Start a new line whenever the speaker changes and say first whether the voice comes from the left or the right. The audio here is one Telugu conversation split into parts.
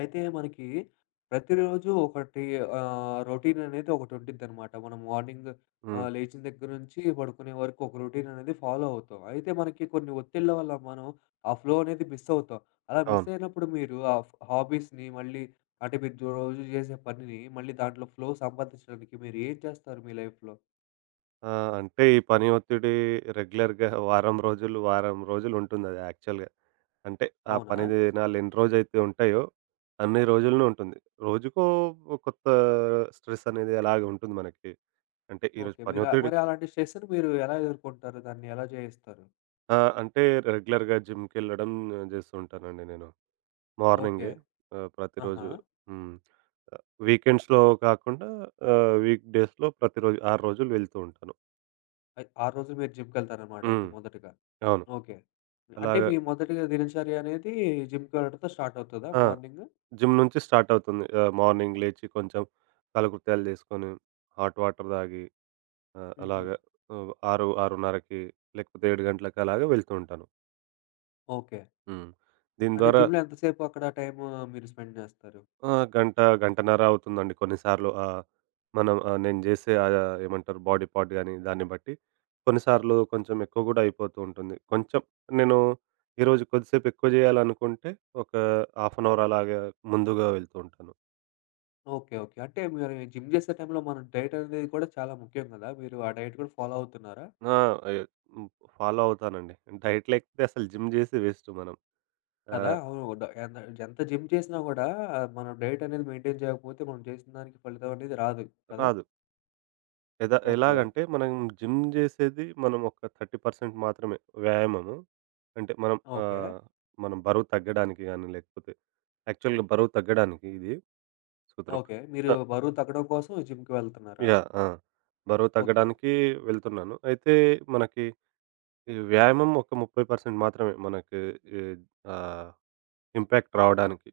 left: అయితే మనకి ప్రతిరోజు ఒకటి రొటీన్ అనేది ఒకటి ఉండిద్దనమాట. మనం మార్నింగ్
right: హ్మ్.
left: లేచిన దగ్గర నుంచి పడుకునే వరకు ఒక రొటీన్ అనేది ఫాలో అవుతాం. అయితే మనకి కొన్ని ఒత్తిళ్ళ వల్ల మనం ఆ ఫ్లో అనేది మిస్ అవుతాం. అలా మిస్
right: అవును.
left: అయినప్పుడు మీరు ఆ ఫ్ హాబీస్‌ని మళ్ళీ అంటే మీరు జో రోజు చేసే పనిని మళ్ళీ దాంట్లో ఫ్లో సంపాదించడానికి మీరు ఏం చేస్తారు మీ లైఫ్‌లో?
right: ఆ! అంటే ఈ పని ఒత్తిడి రెగ్యులర్‌గా వారం రోజులు, వారం రోజులు ఉంటుందది యాక్చువల్‌గా. అంటే ఆ
left: అవునా?
right: పని దినాలు ఎన్ని రోజైతే ఉంటాయో అన్ని రోజులను ఉంటుంది. రోజుకో ఓ కొత్త స్ట్రెస్ అనేది అలాగే ఉంటుంది మనకి. అంటే ఈరోజు
left: ఓకే.
right: పని
left: మీరు
right: ఒత్తిడి.
left: మరి అలాంటి స్ట్రెస్‌ని మీరు ఎలా ఎదుర్కుంటారు? దాన్ని ఎలా జయిస్తారు?
right: ఆ! అంటే రెగ్యులర్‌గా జిమ్‌కెళ్ళడం జేస్తూ ఉంటానండి నేను.
left: ఓకే.
right: మార్నింగే
left: ఆహా!
right: ప్రతిరోజు. హ్మ్. వీకెండ్స్‌లో కాకుండా వీక్ డేస్‌లో ప్రతిరోజు 6 రోజులు వెళ్తూ ఉంటాను.
left: అయి ఆ రోజు మీరు జిమ్‌కెళ్తారనమాట అయితే
right: హ్మ్.
left: మొదటగా.
right: అవును.
left: ఓకే. అంటే
right: అలాగా.
left: మీ మొదటి దినచర్య అనేది జిమ్‌కి వెళ్ళడంతో స్టార్ట్ అవుతదా
right: ఆ!
left: మార్నింగ్?
right: జిమ్ నుంచి స్టార్ట్ అవుతుంది. మార్నింగ్ లేచి కొంచెం కాలకృత్యాలు చేసుకొని, హాట్ వాటర్ తాగి
left: హుహు.
right: అలాగా, 6, 6:30కి లేకపోతే 7 గంటలకి అలాగా వెళ్తూ ఉంటాను.
left: ఓకే.
right: హ్మ్. దీని
left: అంటే
right: ద్వారా.
left: జిమ్‌లో ఎంతసేపు అక్కడ టైము మీరు స్పెండ్ జేస్తారు?
right: ఆ! గంట, గంటన్నర అవుతుందండి కొన్నిసార్లు. నేను చేసే, ఏమంటారు, బాడీ పార్ట్ గాని దాన్ని బట్టి, కొన్నిసార్లు కొంచెం ఎక్కువ కూడా అయిపోతూ ఉంటుంది. కొంచెం నేను ఈరోజు కొద్దిసేపు ఎక్కువ చేయాలనుకుంటే, ఒక హాఫ్ అన్ అవర్ అలాగా ముందుగా వెళ్తూ ఉంటాను.
left: ఓకే. ఓకే. అంటే మరి జిమ్ జేసే టైంలో మనం డైట్ అనేది కూడా చాలా ముఖ్యం గదా! మీరు ఆ డైట్ కూడా ఫాలో అవుతున్నారా?
right: ఆ! ఎ హ్మ్. ఫాలో అవుతానండి. డైట్ లేకపోతే అసలు జిమ్ జేసి వేస్ట్ మనం.
left: కదా!
right: ఆహ్,
left: అవును. ఎంత ఎంత జిమ్ చేసినా గూడా మనం డైట్ అనేది మెయింటైన్ చేయకపోతే మనం చేసిన దానికి ఫలితం అనేది రాదు కదా!
right: రాదు.
left: ఓకే. ఓకే.
right: ఎలాగంటే మనం జిమ్ జేసేది మనం ఒక 30% మాత్రమే వ్యాయామము. అంటే
left: ఓకే.
right: ఆహ్, మనం బరువు తగ్గడానికి గాని, లేకపోతే యాక్చువల్‌గా బరువు తగ్గడానికి ఇది సూత్రం.
left: ఓకే. మీరు
right: ఆ!
left: బరువు తగ్గడం కోసం జిమ్‌కి వెళ్తున్నారా?
right: యాహ్! ఆ! బరువు
left: ఓకే.
right: తగ్గడానికి వెళ్తున్నాను. అయితే మనకి ఈ వ్యాయామం ఒక 30% మాత్రమే మనకి ఈ, ఆహ్, ఇంపాక్ట్ రావడానికి.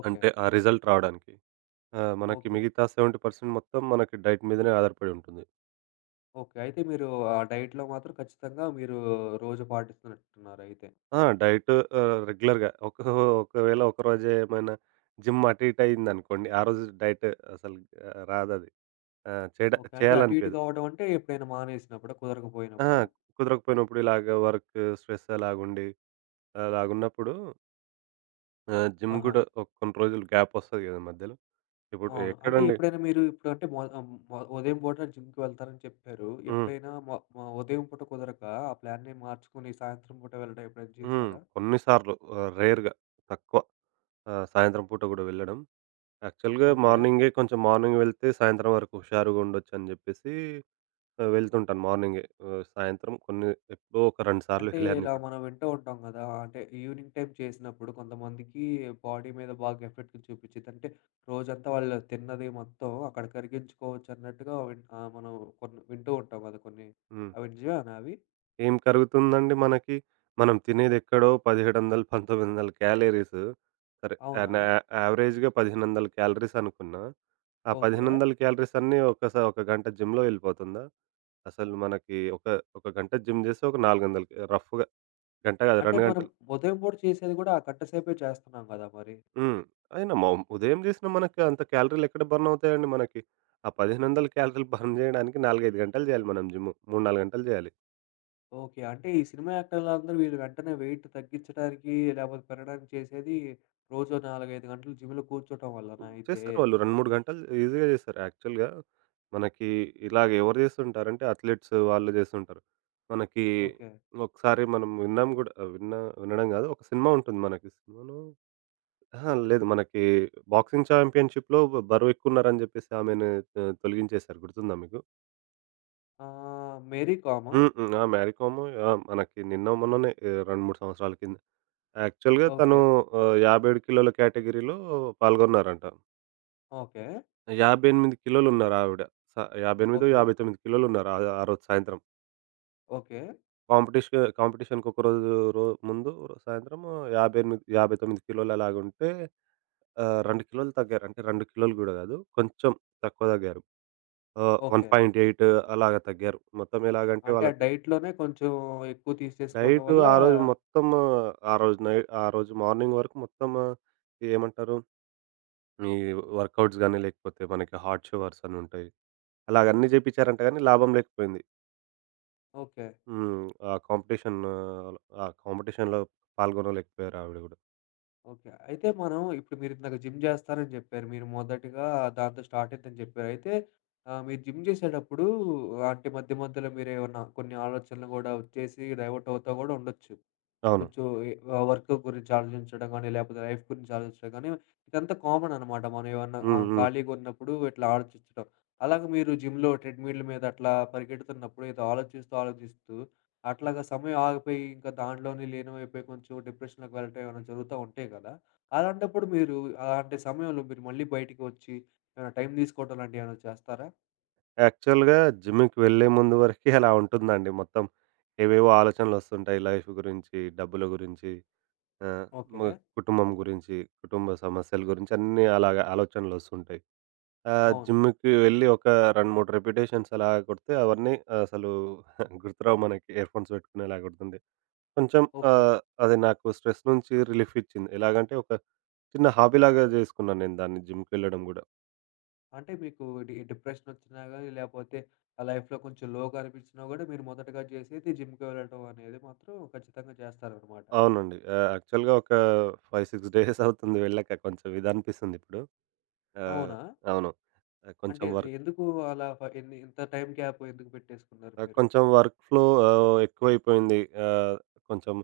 left: ఓకే.
right: అంటే ఆ రిజల్ట్ రావడానికి. ఆ! మనకి
left: ఓకే.
right: మిగతా 70% మొత్తం మనకి డైట్ మీదనే ఆధారపడి ఉంటుంది.
left: ఓకే. అయితే మీరు ఆ డైట్‌లో మాత్రం ఖచ్చితంగా మీరు రోజు పాటిస్తున్నట్టున్నారయితే.
right: ఆ! డైట్ రెగ్యులర్‌గా ఒకవేళ ఒక రోజు ఏమైనా జిమ్ అటు ఇటు అయిందనుకోండి, ఆ రోజు డైట్ అసలు, రాదది. ఆ!
left: ఓకే. అంటే అటు ఇటు
right: చేయాలనిపియదు.
left: కావడం అంటే ఎప్పుడైనా మానేసినప్పుడా?
right: ఆ!
left: కుదరకపోయినప్పుడా?
right: కుదరకపోయినప్పుడు ఇలాగ వర్క్ స్ట్రెస్ అలాగుండి, అలాగున్నప్పుడు జిమ్
left: ఆహా!
right: గూడా ఒక కొన్ని రోజులు గ్యాప్ వస్తది గదా! మధ్యలో. ఇప్పుడు
left: అవును. అంటే
right: ఎక్కడండి.
left: ఎప్పుడైనా మీరు ఇప్పుడు అంటే మొ ఆహ్, మొ ఉదయం పూట జిమ్‌కి వెళ్తారని చెప్పారు.
right: హ్మ్.
left: ఎప్పుడైనా మొ మొ ఉదయం పూట కుదరక ఆ ప్లాన్‌ని మార్చుకొని సాయంత్రం పూట వెళ్ళడం ఎప్పుడైనా
right: హ్మ్.
left: చేశారా?
right: కొన్నిసార్లు రేర్‌గా, తక్కువ. సాయంత్రం పూట గూడా వెళ్ళడం. యాక్చువల్‌గా
left: ఓకే.
right: మార్నింగే, కొంచెం మార్నింగ్ వెళ్తే సాయంత్రం వరకు హుషారుగా ఉండొచ్చని జెప్పేసి, వెళ్తుంటాను మార్నింగే. సాయంత్రం కొన్ని, ఎప్పుడో ఒక 2 సార్లు
left: అంటే ఇలా
right: వెళ్ళానిప్పుడు.
left: మనం వింటూ ఉంటాం గదా! అంటే ఈవినింగ్ టైమ్ చేసినప్పుడు కొంతమందికి బాడీ మీద బాగా ఎఫెక్ట్ చూపిచ్చిద్ది. అంటే రోజంతా వాళ్ళు తిన్నది మొత్తం అక్కడ కరిగించుకోవచ్చు అన్నట్టుగా మనం కొన్ని వింటూ ఉంటాం గదా! కొన్ని.
right: హ్మ్.
left: అవి నిజమేనా అవి?
right: ఏం కరుగుతుందండి మనకి? మనం తినేదెక్కడో 1700, 1900 క్యాలరీస్. సరే,
left: అవునా?
right: యాన్ యా యావరేజ్‌గా 1500 క్యాలరీస్ అనుకున్నా. ఆ
left: ఓకే.
right: 1500 క్యాలరీస్ అన్నీ ఒక గంట జిమ్‌లో ఎళ్ళిపోతుందా? అసలు మనకి ఒక గంట జిమ్ జేస్తే ఒక 400, రఫ్‌గా. గంట గాదు,
left: అంటే
right: 2
left: మనం
right: గంటలు.
left: ఉదయం పూట చేసేది గూడా ఆ గంట సేపే చేస్తున్నాం గదా మరి.
right: హ్మ్. అయినా ఉదయం చేసినా మనకి అంత క్యాలరీలు ఎక్కడ బర్న్ అవుతాయండి మనకి. ఆ 1500 క్యాలరీలు బర్న్ చేయడానికి 4, 5 గంటలు చేయాలి మనం జిమ్. 3, 4 గంటలు చేయాలి.
left: ఓకే. అంటే ఈ సినిమా యాక్టర్లందరూ వీళ్ళు వెంటనే వెయిట్ తగ్గించడానికి లేపోతే పెరగడానికి చేసేది రోజో 4, 5 గంటలు జిమ్‌లో కూర్చోటం వల్లనా అయితే?
right: చేస్తారు వాళ్ళు 2, 3 గంటలు ఈజీగా చేస్తారు. యాక్చువల్‌గా మనకి ఇలాగ ఎవరు చేస్తుంటారంటే అథ్లెట్స్ వాళ్ళు చేస్తుంటారు. మనకి
left: ఓకే.
right: ఒకసారి మనం విన్నాం గూడా, వినడం గాదు. ఒక సినిమా ఉంటుంది మనకి. సినిమానో, అహా! లేదు, మనకి బాక్సింగ్ చాంపియన్‌షిప్‌లో బరువెక్కువన్నారని జెప్పేసి ఆమెను తొలగించేశారు. గుర్తుందా మీకు?
left: మేరీ కామా?
right: హ్మ్. హ్మ్. ఆ! 'మ్యారీకామ్'. ఆ! మనకి నిన్నో, మొన్ననే. 2, 3 సంవత్సరాల కింద. యాక్చువల్‌గా తను
left: ఓకే.
right: 57 కిలోల కేటగిరీలో పాల్గొన్నారంట.
left: ఓకే.
right: 58 కిలోలున్నారావిడ. స 58,
left: ఓకే.
right: 59 కిలోలున్నారు. ఆ రోజు సాయంత్రం.
left: ఓకే.
right: కాంపిటీషన్‌కి ఒక రోజు రో ముందు, సాయంత్రం 58, 59 కిలోలు అలాగుంటే, 2 కిలోలు తగ్గారు. అంటే 2 కిలోలు గూడా గాదు, కొంచెం తక్కువ తగ్గారు.
left: ఓకే.
right: 1.8 అలాగ తగ్గారు. మొత్తం ఎలాగంటే
left: అంటే ఆ
right: వాళ్ళకి
left: డైట్‌లోనే కొంచెం ఎక్కువ తీసేసుకోవటం
right: డైట్
left: వల్ల
right: ఆ రోజు మొత్తం, ఆ రోజు ఆ రోజు మార్నింగ్ వరకు మొత్తం, ఏమంటారు? ఈ వర్కౌట్స్ గాని, లేకపోతే మనకి హార్డ్ షవర్స్ అని ఉంటాయి. అలాగ అన్నీ చేపిచ్చారంట గానీ లాభం లేకపోయింది.
left: ఓకే.
right: హ్మ్. ఆ కాంపిటీషన్ ఆ కాంపిటీషన్‌లో పాల్గొనలేకపోయారు ఆవిడ గూడా.
left: ఓకే. అయితే మనం ఇప్పుడు మీరిందాక జిమ్ జేస్తారని జెప్పారు. మీరు మొదటగా దాంతో స్టార్ట్ అయిందని జెప్పారు. అయితే మీరు జిమ్ జేసేటప్పుడు అంటే మధ్య మధ్యలో మీరేమన్నా కొన్ని ఆలోచనలు గూడా ఒచ్చేసి డైవర్ట్ అవుతా గూడా ఉండొచ్చు.
right: అవును.
left: కొంచెం వర్క్ గురించి ఆలోచించడం గానీ, లేపోతే లైఫ్ గురించి ఆలోచించడం గానీ, ఇదంతా కామన్ అనమాట. మనం ఏమన్నా
right: హ్మ్. హ్మ్.
left: ఖాళీగున్నప్పుడు ఇట్లా ఆలోచించడం. అలాగే మీరు జిమ్‌లో ట్రెడ్‌మిల్ మీద అట్లా పరిగెడుతున్నప్పుడు ఏదో ఆలోచిస్తూ, ఆలోచిస్తూ అట్లాగా సమయం ఆగిపోయి, ఇంకా దాంట్లోనే లీనమైపోయి కొంచెం డిప్రెషన్‌లోకి వెళ్ళటం ఏమైనా జరుగుతా ఉంటాయి గదా! అలాంటప్పుడు మీరు అలాంటి సమయంలో మీరు మళ్ళీ బయటికి వచ్చి, ఏమైనా టైం తీసుకోవడం లాంటివి ఏమైనా చేస్తారా?
right: యాక్చువల్‌గా జిమ్‌కి వెళ్ళే ముందు వరకే అలా ఉంటుందండి మొత్తం. ఏవేవో ఆలోచనలొస్తుంటాయి లైఫ్ గురించి, డబ్బుల గురించి, ఆహ్, మ
left: ఓకే.
right: కుటుంబం గురించి, కుటుంబ సమస్యల గురించి అన్నీ అలాగ ఆలోచనలొస్తుంటాయి.
left: అవును.
right: జిమ్‌కి వెళ్ళి ఒక 2, 3 రిపిటేషన్స్ అలా కొడితే అవన్నీ అసలు గుర్తురావు మనకి, ఇయర్ ఫోన్స్ పెట్టుకునేలా గుర్తుండే. కొంచెం,
left: ఓకే.
right: ఆహ్, అది నాకు స్ట్రెస్ నుంచి రిలీఫ్ ఇచ్చింది. ఎలాగంటే, ఒక చిన్న హాబీలాగా జేసుకున్నాను నేను దాన్ని జిమ్‌కెళ్ళడం గూడా.
left: అంటే మీకు డిప్రెషన్ వచ్చినా గాని, లేపోతే ఆ లైఫ్‌లో కొంచెం లోగా అనిపించినా గూడా, మీరు మొదటగా చేసేది జిమ్‌కి వెళ్ళటం అనేది మాత్రం ఖచ్చితంగా చేస్తారనమాట.
right: అవునండి. యాక్చువల్‌గా ఒక 5, 6 డేస్ అవుతుంది వెళ్ళక, కొంచెం ఇదనిపిస్తుంది ఇప్పుడు. ఆహ్,
left: అవునా?
right: అవును. ఆహ్, కొంచెం
left: అంటే
right: వర్క్
left: ఎందుకు అలా ఫ ఎన్ని ఇంత టైమ్ గ్యాప్ ఎందుకు పెట్టేసుకున్నారు మీరు?
right: కొంచెం వర్క్ ఫ్లో ఎక్కువైపోయింది. ఆహ్, కొంచెం,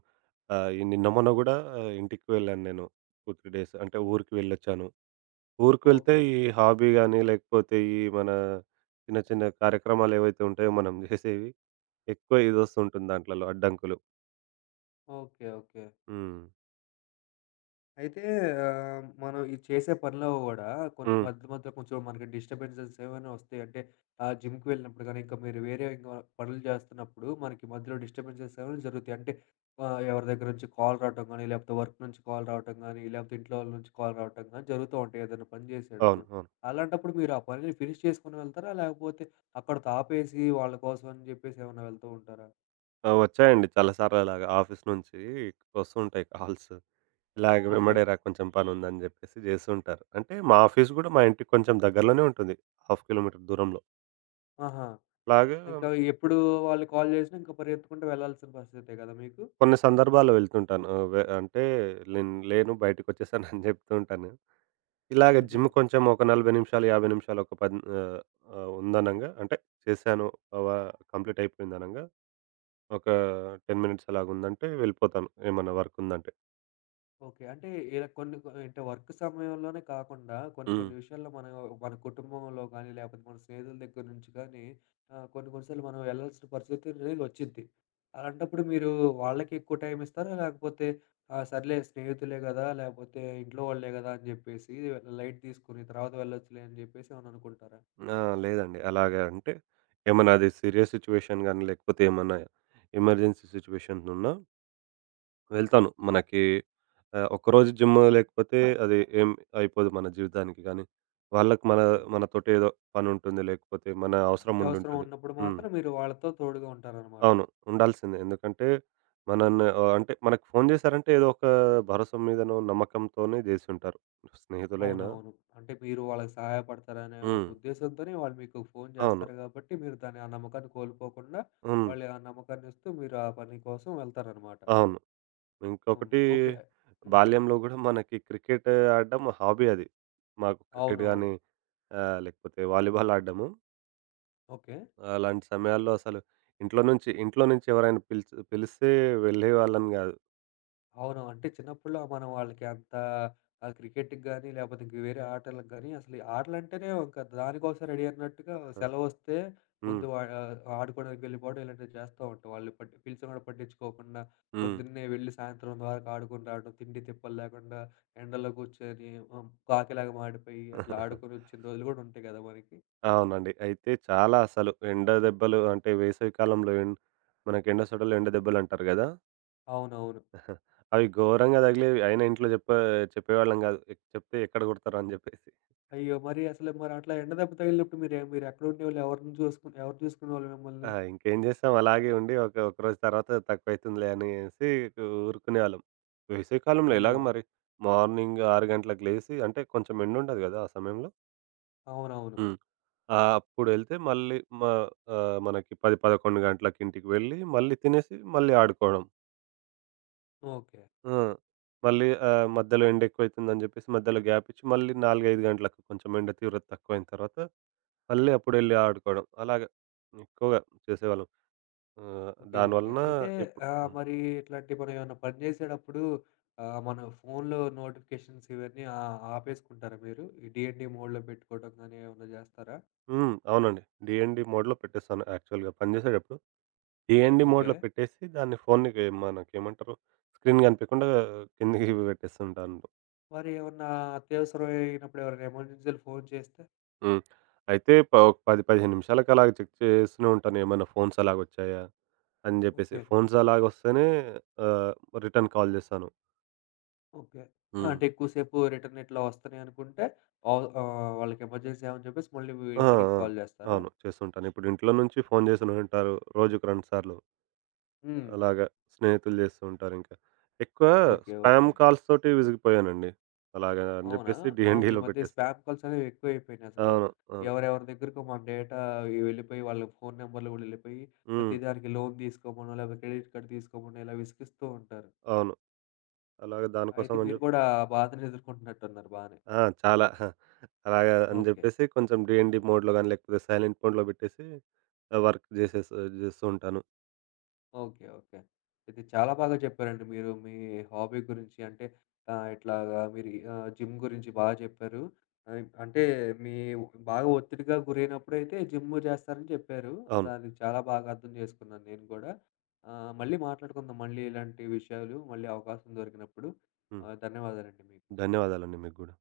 right: ఈ నిన్న మొన్న గూడా ఇంటికి వెళ్ళాను నేను. 2, 3 డేస్ అంటే ఊరికి వెళ్ళొచ్చాను. ఊరికి వెళ్తే
left: ఓకే.
right: ఈ హాబీ గాని, లేకపోతే ఈ మన చిన్న చిన్న కార్యక్రమాలు ఏవైతే ఉంటాయో మనం చేసేవి, ఎక్కువ ఇదొస్తుంటుంది దాంట్లలో అడ్డంకులు.
left: ఓకే. ఓకే.
right: హ్మ్.
left: అయితే మనం ఇది చేసే పనిలో గూడా కొన్ని
right: హ్మ్.
left: మధ్య మధ్యలో కొంచెం మనకి డిస్టర్బెన్సెస్ ఏమైనా వస్తాయి. అంటే జిమ్‌కి వెళ్ళినప్పుడు గానీ, ఇంకా మీరు వేరే ఇంకా పనులు చేస్తున్నప్పుడు మనకి మధ్యలో డిస్టర్బెన్సెస్ ఏమైనా జరుగుతాయి. అంటే ఎవరి దగ్గర నుంచి కాల్ రావటం గానీ, లేకపోతే వర్క్ నుంచి కాల్ రావటం గానీ, లేకపోతే ఇంట్లో వాళ్ళ నుంచి కాల్ రావటం గానీ జరుగుతూ ఉంటాయి ఏదైనా పని
right: అవును.
left: చేసేటప్పుడు.
right: అవును.
left: అలాంటప్పుడు మీరు ఆ పనిని ఫినిష్ చేసుకొని వెళ్తారా? లేకపోతే అక్కడితో ఆపేసి వాళ్ళ కోసం అని జెప్పేసి ఏమైనా వెళ్తూ ఉంటారా?
right: ఆ! వచ్చాయండి చాలా సార్లు అలాగా ఆఫీస్ నుంచి వస్తుంటాయి కాల్స్. ఇలాగ
left: ఓకే.
right: వెంబడే రా, కొంచెం పనుందని చెప్పేసి చేస్తుంటారు. అంటే మా ఆఫీస్ గూడా మా ఇంటికి కొంచెం దగ్గరలోనే ఉంటుంది. హాఫ్ కిలోమీటర్ దూరంలో.
left: ఆహా!
right: అలాగా
left: ఇంకా ఎప్పుడు వాళ్ళు కాల్ చేసినా ఇంకా పరిగెత్తుకుంటూ వెళ్ళాల్సిన పరిస్థితే కదా మీకు?
right: కొన్ని సందర్భాల్లో వెళ్తుంటాను. ఆహ్, వె అంటే నేను లేను, బయటికొచ్చేసాను అని చెప్తూ ఉంటాను. ఇలాగ
left: హుహు.
right: జిమ్ కొంచెం ఒక 40 నిమిషాలు, 50 నిమిషాలు, ఒక ఉందనంగా అంటే చేశాను. వ కంప్లీట్ అయిపోయిందనంగా, ఒక 10 మినిట్స్ అలాగుందంటే వెళ్ళిపోతాను ఏమన్నా వర్క్ ఉందంటే.
left: ఓకే. అంటే ఇలా కొన్ని కొ అంటే వర్క్ సమయంలోనే కాకుండా కొన్ని
right: హ్మ్.
left: కొన్ని విషయాల్లో మనం మన కుటుంబంలో గానీ, లేకపోతే మన స్నేహితుల దగ్గర నుంచి కానీ కొన్ని కొన్ని సార్లు మనం వెళ్ళాల్సిన పరిస్థితి అనేది వచ్చిద్ది. అలాంటప్పుడు మీరు వాళ్ళకి ఎక్కువ టైం ఇస్తారా? లేకపోతే సర్లే స్నేహితులే గదా! లేకపోతే ఇంట్లో వాళ్ళే గదా! అని జెప్పేసి లైట్ తీసుకొని తర్వాత వెళ్ళొచ్చులే అని జెప్పేసి ఏమన్నా అనుకుంటారా?
right: ఆ! లేదండి. అలాగే అంటే, ఏమన్నా అది సీరియస్ సిట్యుయేషన్ గాని, లేకపోతే ఏమన్నా ఎమర్జెన్సీ సిట్యుయేషన్ ఉన్నా, వెళ్తాను. మనకి ఒక్కరోజు జిమ్ లేకపోతే అది ఏం అయిపోదు మన జీవితానికి గాని. వాళ్ళకి మనతోటి ఏదో పనుంటుంది. లేకపోతే మన అవసరం
left: అత్యవసరం
right: ఉండుంటుంది.
left: ఉన్నప్పుడు
right: హ్మ్.
left: మాత్రం మీరు వాళ్ళతో తోడుగా ఉంటారనమాట.
right: అవును. ఉండాల్సిందే. ఎందుకంటే అంటే మనకు ఫోను చేశారంటే ఏదో ఒక భరోసా మీదనో, నమ్మకంతోనే జేసుంటారు. స్నేహితులైనా.
left: అవునవును. అంటే మీరు వాళ్ళకి సహాయపడతారనే ఒక
right: హ్మ్.
left: ఉద్దేశ్యంతోనే వాళ్ళు మీకు ఫోను
right: అవును.
left: చేస్తారు గాబట్టి, మీరు దాని ఆ నమ్మకాన్ని కోల్పోకుండా
right: హ్మ్.
left: వాళ్ళు ఆ నమ్మకాన్నిస్తూ మీరు ఆ పని కోసం వెళ్తారనమాట.
right: అవును.
left: హ్మ్.
right: ఇంకొకటి,
left: ఓకే. హ్మ్.
right: బాల్యంలో గూడా మనకి క్రికెట్ ఆడడం హాబీ అది. మాకు క్రికెట్
left: అవునవును.
right: గానీ లేకపోతే వాలీబాల్ ఆడడము.
left: ఓకే.
right: అలాంటి సమయాల్లో అసలు ఇంట్లో నుంచి ఎవరైనా పిలిచి పిలిస్తే వెళ్ళేవాళ్ళం గాదు.
left: అవును. అంటే చిన్నప్పుడులో మనం వాళ్ళకి అంత క్రికెట్‌కి గాని, లేపోతే ఇంక వేరే ఆటలకు గాని, అసలు ఈ ఆటలంటేనే ఇంక దానికోసం రెడీ అయినట్టుగా సెలవొస్తే ముందు
right: హ్మ్.
left: వా ఆహ్, ఆడుకోవడానికి వెళ్ళిపోవడం ఇలాంటివి చేస్తా ఉంటాం. వాళ్ళు పట్టి పిలిచిన కూడా పట్టించుకోకుండా
right: హ్మ్.
left: పొద్దున్నే వెళ్ళి సాయంత్రం వరకు ఆడుకొని రావడం, తిండి తిప్పలు లేకుండా ఎండలో కూర్చొని కాకిలాగా మాడిపోయి అట్లా ఆడుకొని వచ్చిన రోజులు కూడా ఉంటాయి కదా మనకి.
right: అవునండి. అయితే చాలా అసలు ఎండ దెబ్బలు అంటే, వేసవి కాలంలో మనకు ఎండ సొటలు, ఎండ దెబ్బలంటారు గదా!
left: అవునవును.
right: అవి ఘోరంగా తగిలేవి. అయినా ఇంట్లో చెప్పేవాళ్ళం గాదు. చెప్తే ఎక్కడ గొడతారో అని జెప్పేసి.
left: అయ్యో! మరి అసలు మరి అట్లా ఎండ దెబ్బ తగిలినప్పుడు మీరెక్కడుండేవాళ్ళు? ఎవరిని చూసుకుని ఎవరు చూసుకునేవాళ్ళు
right: ఆ!
left: మిమ్మల్ని?
right: ఇంకేం జేస్తాం, అలాగే ఉండి ఒకరోజు తర్వాత తక్కువైతుందిలే అనేసి ఊరుకునేవాళ్ళం. వేసవి కాలంలో
left: అయ్యో!
right: ఎలాగో మరి, మార్నింగ్ 6 గంటలకు లేసి, అంటే కొంచెం ఎండుండదు గదా! ఆ సమయంలో.
left: అవునవును.
right: హ్మ్. అప్పుడెళ్తే మళ్ళీ, మనకి 10, 11 గంటలకి ఇంటికి వెళ్ళి మళ్ళీ తినేసి మళ్ళీ ఆడుకోవడం.
left: ఓకే.
right: ఆ! మళ్ళీ మధ్యలో ఎండెక్కువైతుందని జెప్పేసి మధ్యలో గ్యాపిచ్చి మళ్ళీ 4, 5 గంటలకు కొంచెం ఎండ తీవ్రత తక్కువైన తర్వాత, మళ్ళీ అప్పుడెళ్ళి ఆడుకోవడం. అలాగా ఎక్కువగా చేసేవాళ్ళం.
left: ఓకే.
right: దాని
left: ఓకే.
right: వలన
left: అయితే
right: ఇప్పుడు. హ్మ్.
left: మరి ఇట్లాంటి మనం ఏమన్నా పని చేసేటప్పుడు మన ఫోన్‌లో నోటిఫికేషన్స్ ఇవన్నీ ఆ ఆపేసుకుంటారా మీరు? ఈ డీఎన్‌డి మోడ్‌లో పెట్టుకోవడం గాని ఏమన్నా చేస్తారా?
right: హ్మ్. అవునండి. డీఎన్‌డి మోడ్‌లో పెట్టేస్తాను యాక్చువల్‌గా పని జేసేటప్పుడు. DND
left: okay.
right: మోడ్‌లో పెట్టేసి దాన్ని ఫోన్‌కి మనకేమంటారు, స్క్రీన్ గనిపియకుండా కిందకి పెట్టేస్తుంటాను.
left: మరి ఏమన్నా అత్యవసరమైనప్పుడు ఎవరైనా ఎమర్జెన్సీ‌లో ఫోన్ చేస్తే?
right: హ్మ్. అయితే ఒక 10, 15 నిమిషాలకి అలాగ చెక్ చేస్తూనే ఉంటాను, ఏమన్నా ఫోన్స్ అలాగొచ్చాయా అని జెప్పేసి.
left: ఓకే.
right: ఫోన్స్ అలాగొస్తేనే ఆహ్, రిటర్న్ కాల్ జేస్తాను.
left: ఓకే.
right: హ్మ్.
left: అంటే ఎక్కువసేపు రిటర్న్ ఇట్లా వస్తున్నాయి అనుకుంటే ఆహ్, ఆహ్, వాళ్ళకి ఎమర్జెన్సీ అని చెప్పేసి మళ్ళీ
right: ఆ!
left: మీరు తిరిగి
right: ఆ!
left: కాల్ చేస్తారా?
right: అవును, చేస్తుంటాను. ఇప్పుడు ఇంట్లో నుంచి ఫోన్ జేస్తూంటారు రోజుకి 2 సార్లు.
left: హ్మ్.
right: అలాగా స్నేహితులు జేస్తూ ఉంటారింకా, ఎక్కువ.
left: ఓకే. ఓకే.
right: స్పామ్ కాల్స్ తోటి విసిగిపోయానండి. అలాగా అని
left: అవునా?
right: జెప్పేసి
left: అవును. ఈ
right: డీఎన్‌డీలో
left: మధ్య
right: పెట్టేసాను.
left: స్పామ్ కాల్స్ అనేవి ఎక్కువైపోయినాయి అసలు.
right: అవును. అవును.
left: ఎవరెవరి దగ్గరకో మన డేటా వెళ్ళిపోయి, వాళ్ళ ఫోను నంబర్లు గూడా వెళ్ళిపోయి,
right: హ్మ్.
left: ప్రతిదానికి లోన్ తీసుకోమనో, లేకపోతే క్రెడిట్ కార్డ్ తీసుకోమనో ఇలా విసిగిస్తూ ఉంటారు.
right: అవును. అలాగే దానికోసం
left: అయితే
right: అని
left: మీరు కూడా ఆ బాధను ఎదుర్కొంటున్నట్టున్నారు బానే.
right: ఆ! చాలా. అలాగా అని
left: ఓకే.
right: జెప్పేసి కొంచెం డీఎన్‌డీ మోడ్‌లో గాని, లేకపోతే సైలెంట్ మోడ్‌లో బెట్టేసి వర్క్ జేస్తూ ఉంటాను.
left: ఓకే. ఓకే. ఇది చాలా బాగా చెప్పారండి మీరు. మీ హాబీ గురించి అంటే ఇట్లాగా మీరు జిమ్ గురించి బాగా చెప్పారు. అంటే మీ బాగా ఒత్తిడిగా గురైనప్పుడైతే జిమ్ చేస్తారని చెప్పారు.
right: అవును.
left: దాన్ని చాలా బాగా అర్థం చేసుకున్నాను నేను గూడా. మళ్ళీ మాట్లాడుకుందాం మళ్ళీ ఇలాంటి విషయాలు మళ్ళీ అవకాశం దొరికినప్పుడు.
right: హ్మ్.
left: ధన్యవాదాలండి మీకు.
right: ధన్యవాదాలండి మీకు గూడా.